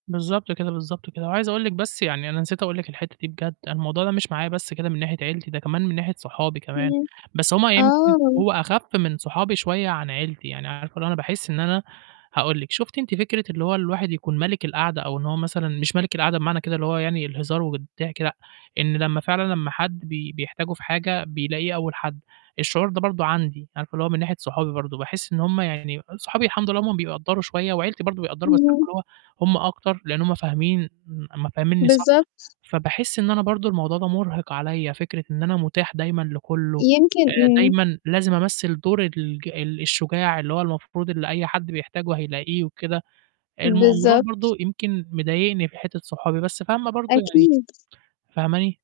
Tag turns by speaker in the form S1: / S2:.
S1: بالضبط كده، بالضبط كده، وعايز أقول لِك بس يعني أنا نسيت أقول لِك الحتّة دي بجد، أنا الموضوع ده مش معايا بس كده من ناحية عيلتي، ده كمان من ناحية صحابي كمان،
S2: إمم،
S1: بس هُم يمكن
S2: آه.
S1: هو أخَف من صحابي شوية عن عيلتي، يعني عارفة اللي هو أنا باحس إن أنا هاقول لِك. شُفتِ أنتِ فكرة اللي هو الواحد يكون ملك القعدة أو إن هو مثلًا مش ملك القعدة بمعنى كده اللي هو يعني الهزار والضحك لأ، إن لمّا فعلًا لمّا حد بي بيحتاجوا في حاجة بيلاقيه أول حد. الشعور ده برضه عندي، عارفة اللي هو من ناحية صحابي برضه، باحس إن هُم يعني صحابي الحمد لله هُم بيقدّروا شوية وعيلتي برضه بيقدّروا بس عارفة
S2: إمم.
S1: اللي هو هُم أكتر، لإن هُم فاهمين م م فهمنّي صح،
S2: بالضبط.
S1: فباحس إن أنا برضه الموضوع ده مُرهِق عليّا فكرة إن أنا متاح دايمًا لكُلّه،
S2: يمكن
S1: آآ
S2: إمم.
S1: دايمًا لازم أمثل دور الج الشجاع اللي هو المفروض اللي أي حد بيحتاجوا هيلاقيه وكده. الموضوع
S2: بالضبط.
S1: برضه يمكن مضايقني في حتّة صحابي، بس فاهمة برضه يعني
S2: أكيد.
S1: فاهماني؟